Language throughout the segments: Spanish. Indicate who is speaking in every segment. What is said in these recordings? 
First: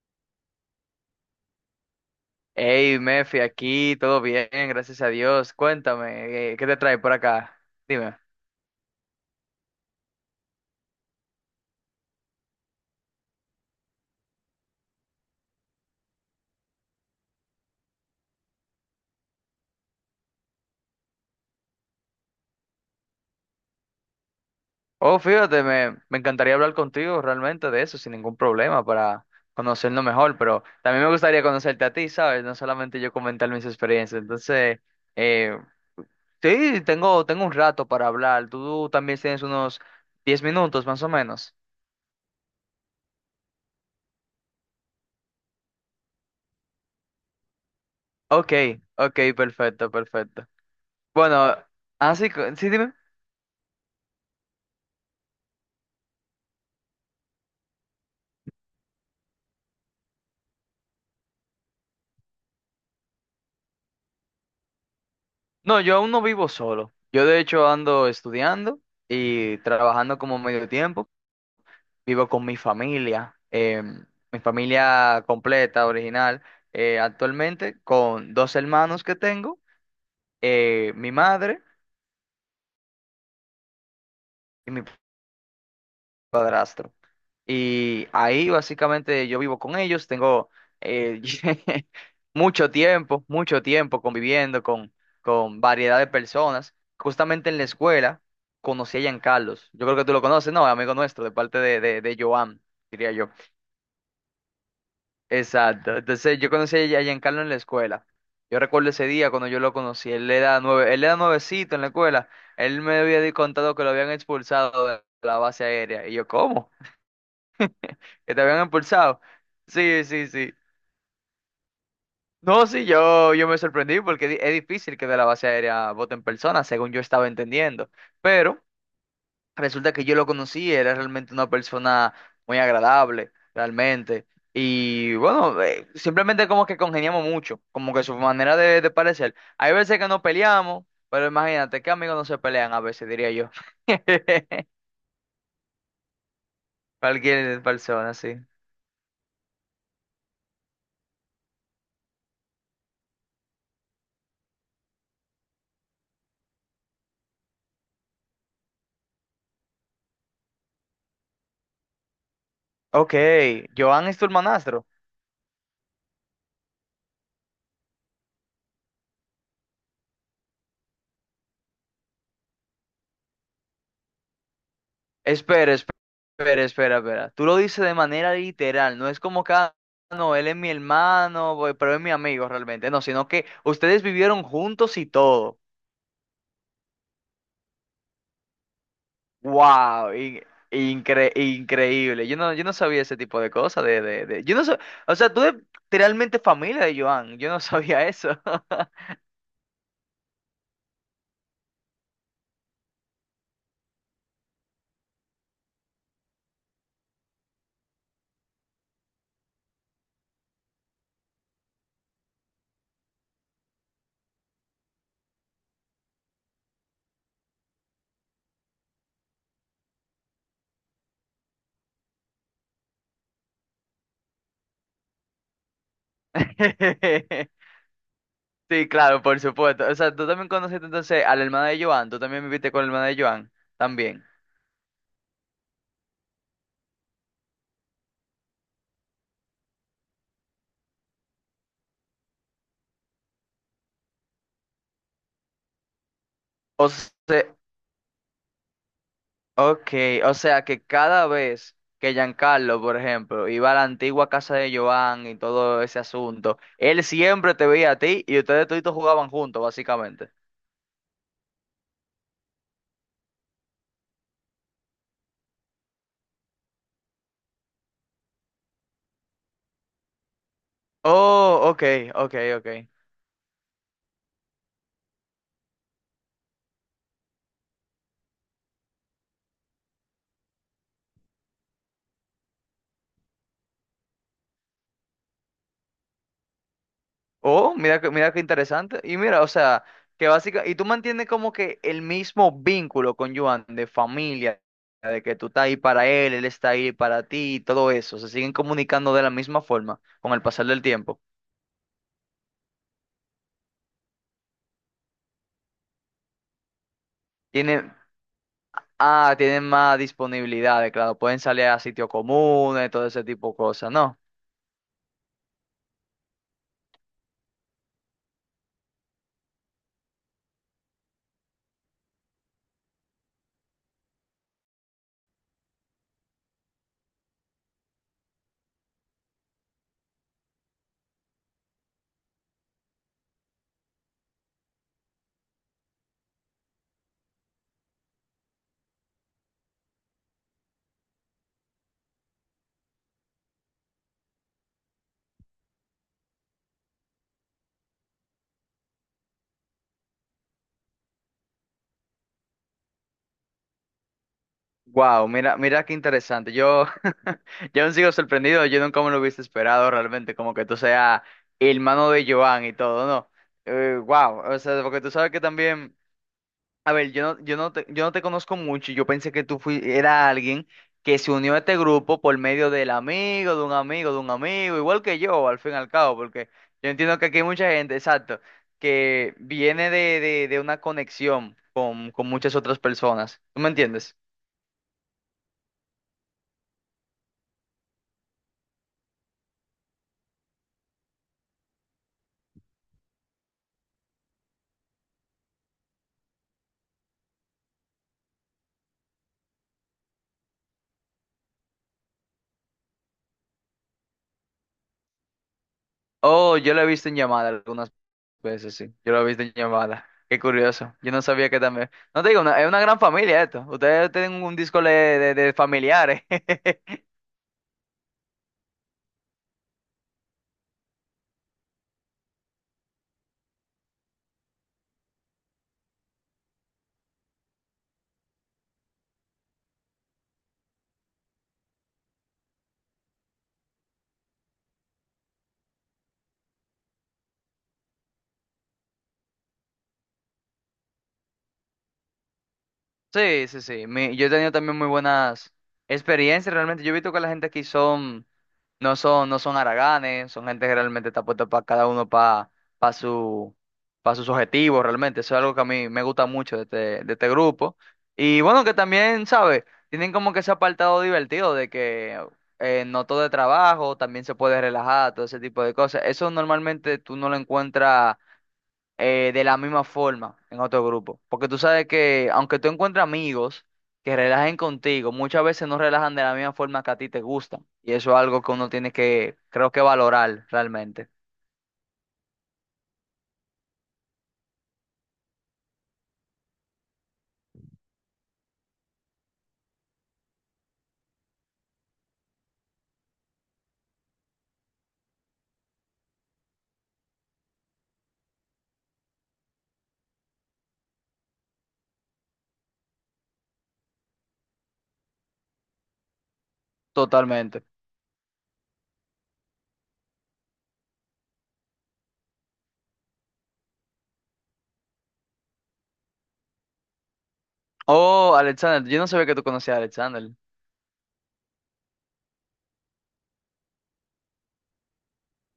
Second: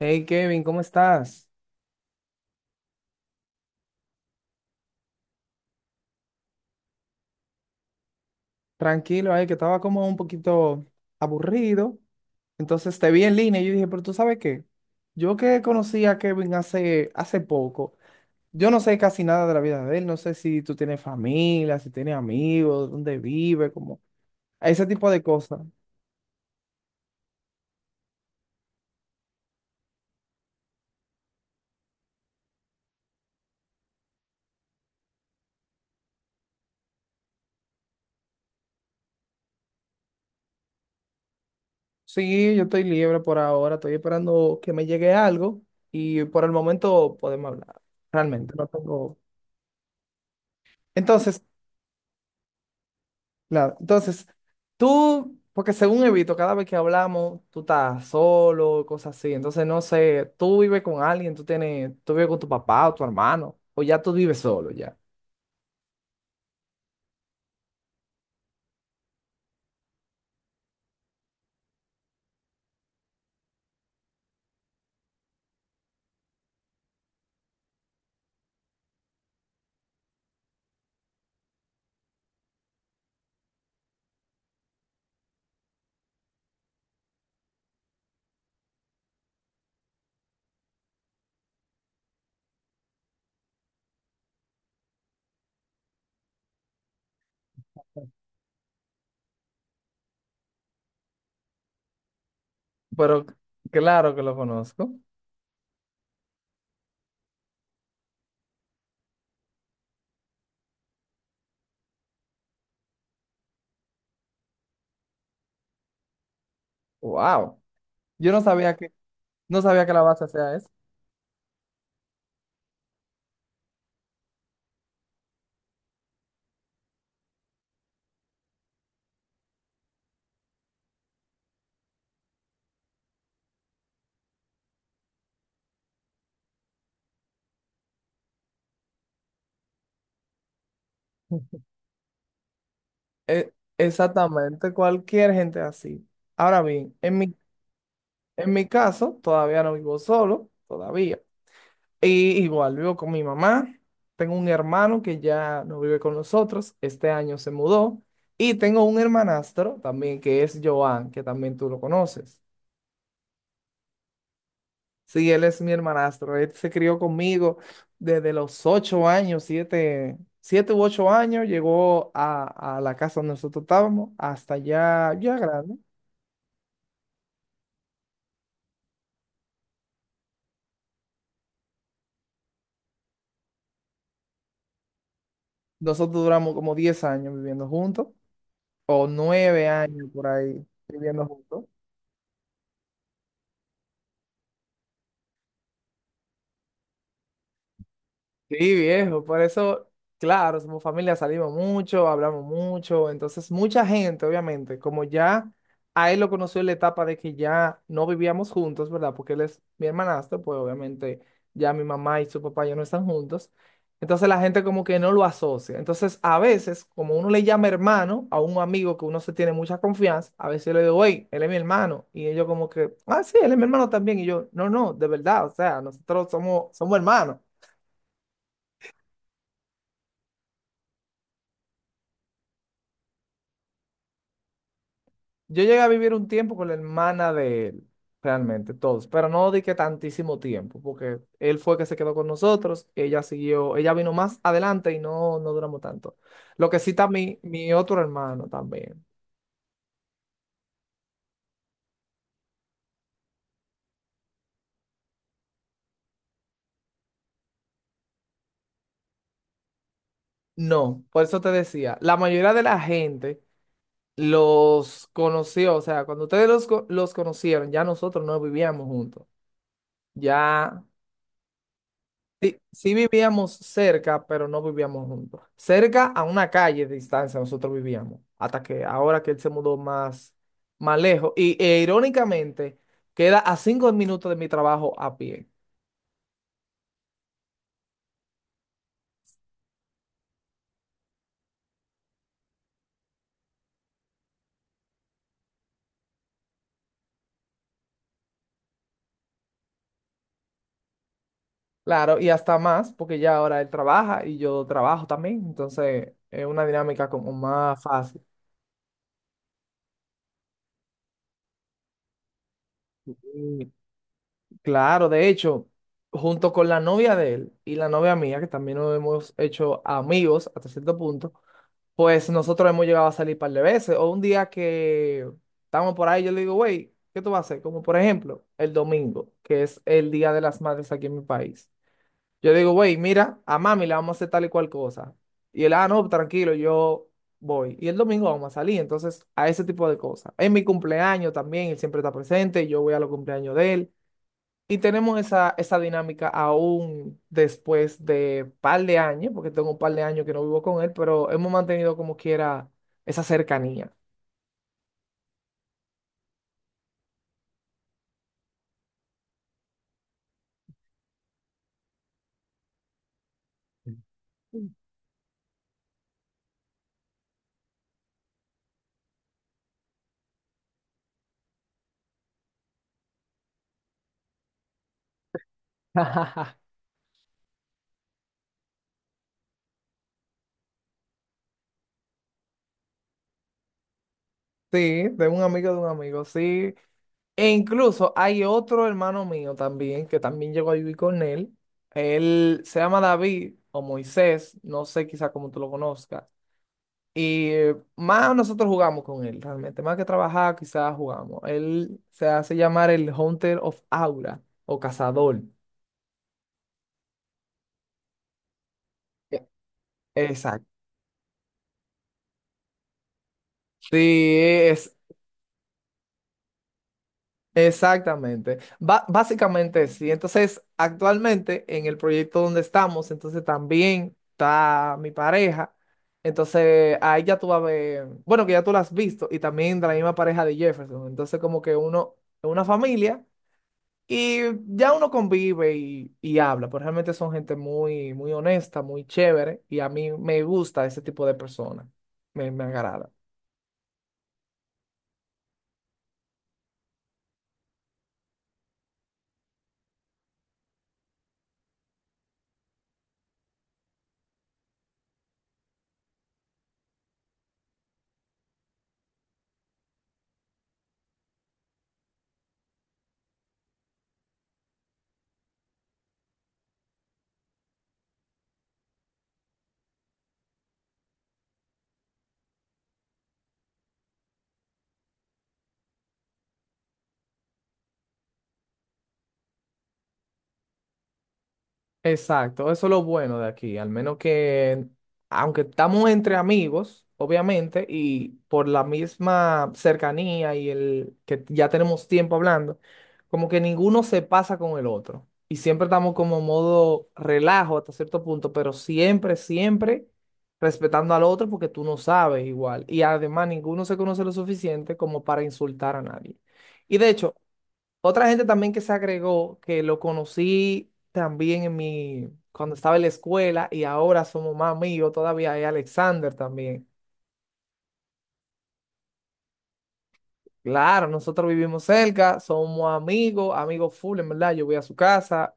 Speaker 1: Hey Kevin, ¿cómo estás?
Speaker 2: Hey, Mefi, aquí todo bien, gracias a Dios. Cuéntame, ¿qué te trae por acá? Dime.
Speaker 1: Tranquilo, que estaba como un poquito aburrido. Entonces te vi en línea y yo dije, pero tú sabes qué, yo que conocí a Kevin hace poco, yo no sé casi nada de la vida de él, no sé si tú tienes familia, si tienes amigos, dónde vive, como ese tipo
Speaker 2: Oh,
Speaker 1: de cosas.
Speaker 2: fíjate, me encantaría hablar contigo realmente de eso sin ningún problema para conocernos mejor, pero también me gustaría conocerte a ti, ¿sabes? No solamente yo comentar mis experiencias. Entonces, eh, sí, tengo, tengo un rato para hablar. Tú también tienes unos 10 minutos más o menos.
Speaker 1: Sí, yo estoy libre por ahora, estoy esperando que me llegue algo y por el momento podemos hablar.
Speaker 2: Ok,
Speaker 1: Realmente no tengo...
Speaker 2: ok, perfecto, perfecto.
Speaker 1: Entonces,
Speaker 2: Bueno, así, sí, dime.
Speaker 1: claro. Entonces, tú, porque según evito, cada vez que hablamos, tú estás solo, cosas así. Entonces, no sé, tú vives con alguien, tú tienes, tú vives con tu papá o tu hermano, o ya tú vives solo ya.
Speaker 2: No, yo aún no vivo solo. Yo de hecho ando estudiando y trabajando como medio tiempo. Vivo con mi familia, mi familia completa, original. Actualmente con dos hermanos que tengo, mi madre y mi padrastro. Y ahí básicamente yo vivo con ellos, tengo eh, mucho tiempo conviviendo con variedad de personas. Justamente en la escuela conocí a Giancarlos. Yo creo que tú lo conoces, ¿no? Amigo nuestro, de parte de Joan, diría
Speaker 1: Pero
Speaker 2: yo.
Speaker 1: claro que lo conozco.
Speaker 2: Exacto. Entonces yo conocí a Giancarlo en la escuela. Yo recuerdo ese día cuando yo lo conocí. Él era nueve, él era nuevecito en la escuela. Él me había contado que lo habían expulsado de la base aérea. Y yo, ¿cómo?
Speaker 1: Wow. Yo
Speaker 2: Que
Speaker 1: no
Speaker 2: te habían
Speaker 1: sabía que,
Speaker 2: impulsado.
Speaker 1: no sabía que la
Speaker 2: Sí, sí,
Speaker 1: base
Speaker 2: sí.
Speaker 1: sea eso.
Speaker 2: No, sí, yo me sorprendí porque es difícil que de la base aérea voten personas, según yo estaba entendiendo. Pero resulta que yo lo conocí, era realmente una persona muy agradable, realmente. Y bueno, simplemente como que congeniamos mucho, como que su manera de parecer. Hay veces que nos peleamos, pero imagínate que amigos no se pelean a veces, diría yo.
Speaker 1: E- Exactamente, cualquier gente así. Ahora bien,
Speaker 2: Cualquier persona, sí.
Speaker 1: en mi caso, todavía no vivo solo, todavía. Y igual vivo con mi mamá, tengo un hermano que ya no vive con nosotros, este año se mudó, y tengo un hermanastro también que es Joan, que también tú lo conoces.
Speaker 2: Ok, Joan es tu hermanastro.
Speaker 1: Sí, él es mi hermanastro, él se crió conmigo desde los 8 años, siete u 8 años, llegó a la casa donde nosotros estábamos, hasta ya, ya
Speaker 2: Espera,
Speaker 1: grande.
Speaker 2: espera, espera, espera. Tú lo dices de manera literal, no es como que, "Ah, no, él es mi hermano, pero es mi amigo realmente", no, sino que ustedes vivieron juntos y todo.
Speaker 1: Nosotros duramos como 10 años viviendo juntos, o 9 años
Speaker 2: ¡Wow!
Speaker 1: por ahí viviendo juntos.
Speaker 2: Increíble. Yo no sabía ese tipo de cosas, Yo no sab- o sea, tú eres literalmente familia de Joan, yo no sabía eso.
Speaker 1: Sí, viejo, por eso, claro, somos familia, salimos mucho, hablamos mucho, entonces mucha gente, obviamente, como ya a él lo conoció en la etapa de que ya no vivíamos juntos, ¿verdad? Porque él es mi hermanastro, pues obviamente ya mi mamá y su papá ya no están juntos, entonces la gente como que no lo asocia, entonces a veces, como uno le llama hermano a un amigo que uno se tiene mucha confianza, a veces yo le digo, hey, él es mi hermano, y ellos como que, ah, sí, él es mi hermano también, y yo, no, no, de verdad, o sea, nosotros somos, somos hermanos.
Speaker 2: Sí, claro, por supuesto. O sea, tú también conociste entonces a la hermana de Joan, tú también viviste con la hermana de Joan, también.
Speaker 1: Yo llegué a vivir un tiempo con la hermana de él, realmente, todos, pero no di que tantísimo tiempo, porque él fue que se quedó con nosotros, ella siguió, ella vino más adelante y no, no duramos tanto. Lo que
Speaker 2: O
Speaker 1: sí está
Speaker 2: sea,
Speaker 1: mi otro hermano también.
Speaker 2: Ok, o sea que cada vez que Giancarlo, por ejemplo, iba a la antigua casa de Joan y todo ese asunto, él siempre te veía a ti y ustedes toditos jugaban juntos, básicamente.
Speaker 1: No, por eso te decía, la mayoría de la gente los conoció, o sea, cuando ustedes los conocieron, ya nosotros no vivíamos juntos, ya.
Speaker 2: Oh, ok, ok,
Speaker 1: Sí,
Speaker 2: ok.
Speaker 1: sí vivíamos cerca, pero no vivíamos juntos. Cerca a una calle de distancia nosotros vivíamos, hasta que ahora que él se más lejos. Y e, irónicamente, queda a 5 minutos de mi trabajo a pie.
Speaker 2: Oh, mira qué interesante. Y mira, o sea, que básicamente, y tú mantienes como que el mismo vínculo con Joan de familia, de que tú estás ahí para él, él está ahí para ti y todo eso. Se siguen comunicando de la misma forma con el pasar del tiempo.
Speaker 1: Claro, y hasta más, porque ya ahora él trabaja y yo trabajo también. Entonces, es una dinámica como más
Speaker 2: Tiene,
Speaker 1: fácil.
Speaker 2: Ah, tienen más disponibilidades, claro. Pueden salir a sitios comunes, todo ese tipo de
Speaker 1: Y
Speaker 2: cosas, ¿no?
Speaker 1: claro, de hecho, junto con la novia de él y la novia mía, que también nos hemos hecho amigos hasta cierto punto, pues nosotros hemos llegado a salir un par de veces. O un día que estamos por ahí, yo le digo, güey, ¿qué tú vas a hacer? Como por ejemplo, el domingo, que es el Día de las Madres aquí en mi país. Yo digo, güey, mira, a mami le vamos a hacer tal y cual cosa. Y él, ah, no, tranquilo, yo voy. Y el domingo vamos a salir. Entonces, a ese tipo de cosas. En mi cumpleaños también, él siempre está presente. Yo voy a los cumpleaños de él. Y tenemos esa dinámica aún después de par de años, porque tengo un par de años que no vivo con él, pero hemos mantenido como quiera esa cercanía.
Speaker 2: Wow, mira, mira qué interesante. Yo, yo aún sigo sorprendido. Yo nunca me lo hubiese esperado realmente, como que tú seas hermano de Joan y todo, ¿no? Wow, o sea, porque tú sabes que también. A ver, yo no te conozco mucho. Yo pensé que era alguien que se unió a este grupo por medio del amigo, de un amigo, igual que yo, al fin y al cabo, porque yo entiendo que aquí hay mucha gente, exacto, que viene de una conexión con muchas otras personas. ¿Tú me entiendes?
Speaker 1: Sí, de un amigo, sí. E incluso hay otro hermano mío también, que también llegó a vivir con él. Él se llama David o Moisés, no sé quizá cómo tú lo conozcas. Y más nosotros jugamos con él, realmente. Más que trabajar, quizás jugamos. Él se hace llamar el Hunter of Aura o cazador.
Speaker 2: Oh, yo lo he visto en llamada algunas veces, sí. Yo lo he visto en llamada. Qué
Speaker 1: Exacto.
Speaker 2: curioso. Yo no sabía que también. No te digo, es una gran familia esto. Ustedes
Speaker 1: Sí,
Speaker 2: tienen un disco
Speaker 1: es
Speaker 2: de familiares.
Speaker 1: exactamente. Básicamente sí. Entonces, actualmente en el proyecto donde estamos, entonces también está mi pareja. Entonces, ahí ya tú vas a ver, bueno, que ya tú la has visto, y también de la misma pareja de Jefferson. Entonces, como que uno es una familia y ya uno convive y habla, pero realmente son gente muy, muy honesta, muy chévere, y a mí me gusta ese tipo de personas. Me agrada.
Speaker 2: Sí, sí, sí. Yo he tenido también muy buenas experiencias realmente. Yo he visto que la gente aquí no son haraganes, son gente que realmente está puesta para cada uno para para sus objetivos realmente. Eso es algo que a mí me gusta mucho de este grupo. Y bueno, que también, ¿sabes? Tienen como que ese apartado divertido de que no todo es trabajo, también se puede relajar, todo ese tipo de cosas. Eso normalmente tú no lo encuentras de la misma forma en otro grupo. Porque tú sabes que aunque tú encuentres amigos que relajen contigo, muchas veces no relajan de la misma forma que a ti te gustan. Y eso es algo que uno tiene que, creo que valorar realmente,
Speaker 1: Exacto, eso es lo bueno de aquí, al menos que, aunque estamos entre amigos, obviamente, y por la misma cercanía y el que ya tenemos tiempo hablando, como que ninguno se pasa con el otro. Y siempre estamos como modo relajo hasta cierto punto, pero siempre, siempre respetando al otro porque tú no sabes igual. Y además ninguno se conoce lo suficiente como para insultar a nadie. Y de hecho,
Speaker 2: totalmente.
Speaker 1: otra gente también que se agregó, que lo conocí también en mi, cuando estaba en la escuela y ahora somos más amigos todavía, es Alexander también.
Speaker 2: Oh, Alexander, yo no sabía que tú conocías a Alexander.
Speaker 1: Claro, nosotros vivimos cerca, somos amigos, amigos full, en verdad. Yo voy a su casa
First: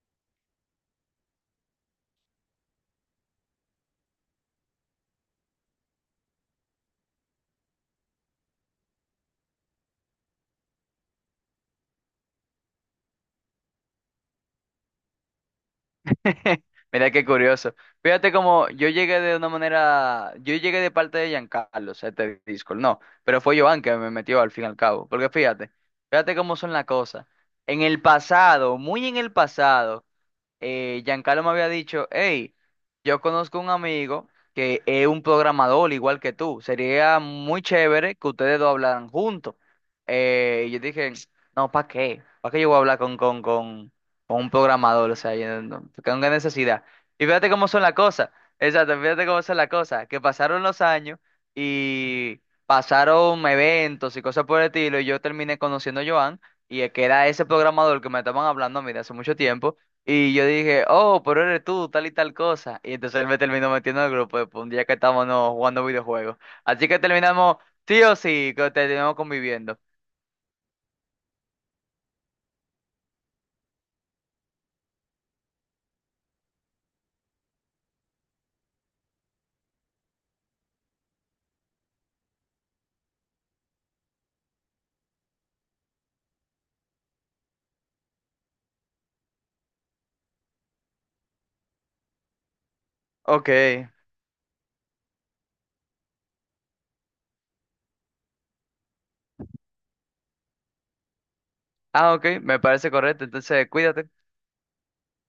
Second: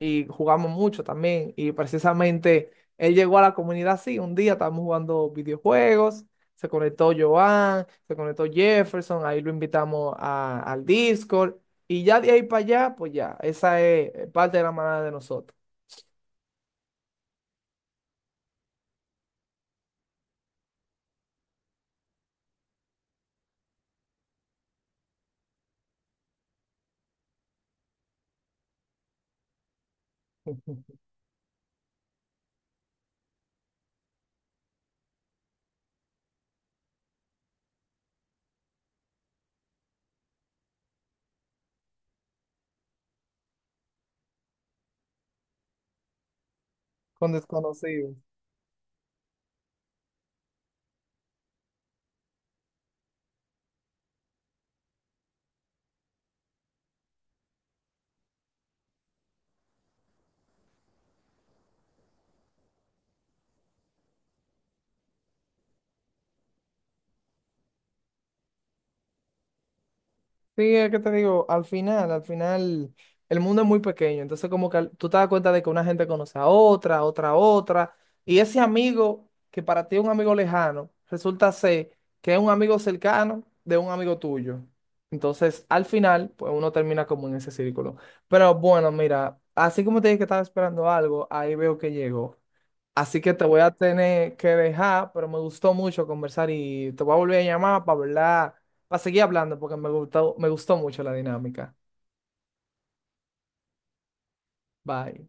Speaker 1: y jugamos mucho también. Y precisamente él llegó a la comunidad así, un día estábamos jugando videojuegos, se conectó Joan, se conectó Jefferson, ahí lo invitamos al Discord. Y ya de ahí para allá, pues ya, esa es parte de la manada de nosotros.
Speaker 2: Mira qué curioso. Fíjate cómo yo llegué de una manera, yo llegué de parte de Giancarlo, o sea, este Discord, no, pero fue Joan que me metió al fin y al cabo, porque fíjate, fíjate cómo son las cosas. En el pasado, muy en el pasado, Giancarlo me había dicho, hey, yo conozco un amigo que es un programador igual que tú, sería muy chévere que ustedes dos hablaran juntos. Y yo dije, no, ¿para qué? ¿Para qué yo voy a hablar con un programador? O sea, yo no, no, porque no hay necesidad. Y
Speaker 1: Con
Speaker 2: fíjate cómo son las
Speaker 1: desconocidos.
Speaker 2: cosas, exacto, fíjate cómo son las cosas, que pasaron los años y pasaron eventos y cosas por el estilo y yo terminé conociendo a Joan. Y que era ese programador que me estaban hablando a mí de hace mucho tiempo. Y yo dije, oh, pero eres tú, tal y tal cosa. Y entonces él me terminó metiendo al grupo después, un día que estábamos no, jugando videojuegos. Así que terminamos, sí o sí, que terminamos conviviendo.
Speaker 1: Sí, es que te digo, al final, el mundo es muy pequeño, entonces como que tú te das cuenta de que una gente conoce a otra, a otra, y ese amigo que para ti es un amigo lejano, resulta ser que es un amigo cercano de un amigo tuyo. Entonces, al final, pues uno termina como en ese círculo. Pero bueno, mira, así como te dije que estaba esperando algo, ahí veo que llegó. Así que te
Speaker 2: Ok.
Speaker 1: voy a tener que dejar, pero me gustó mucho conversar y te voy a volver a llamar para hablar, para seguir hablando, porque me gustó mucho la dinámica.
Speaker 2: Ah, ok, me parece correcto. Entonces, cuídate.
Speaker 1: Bye.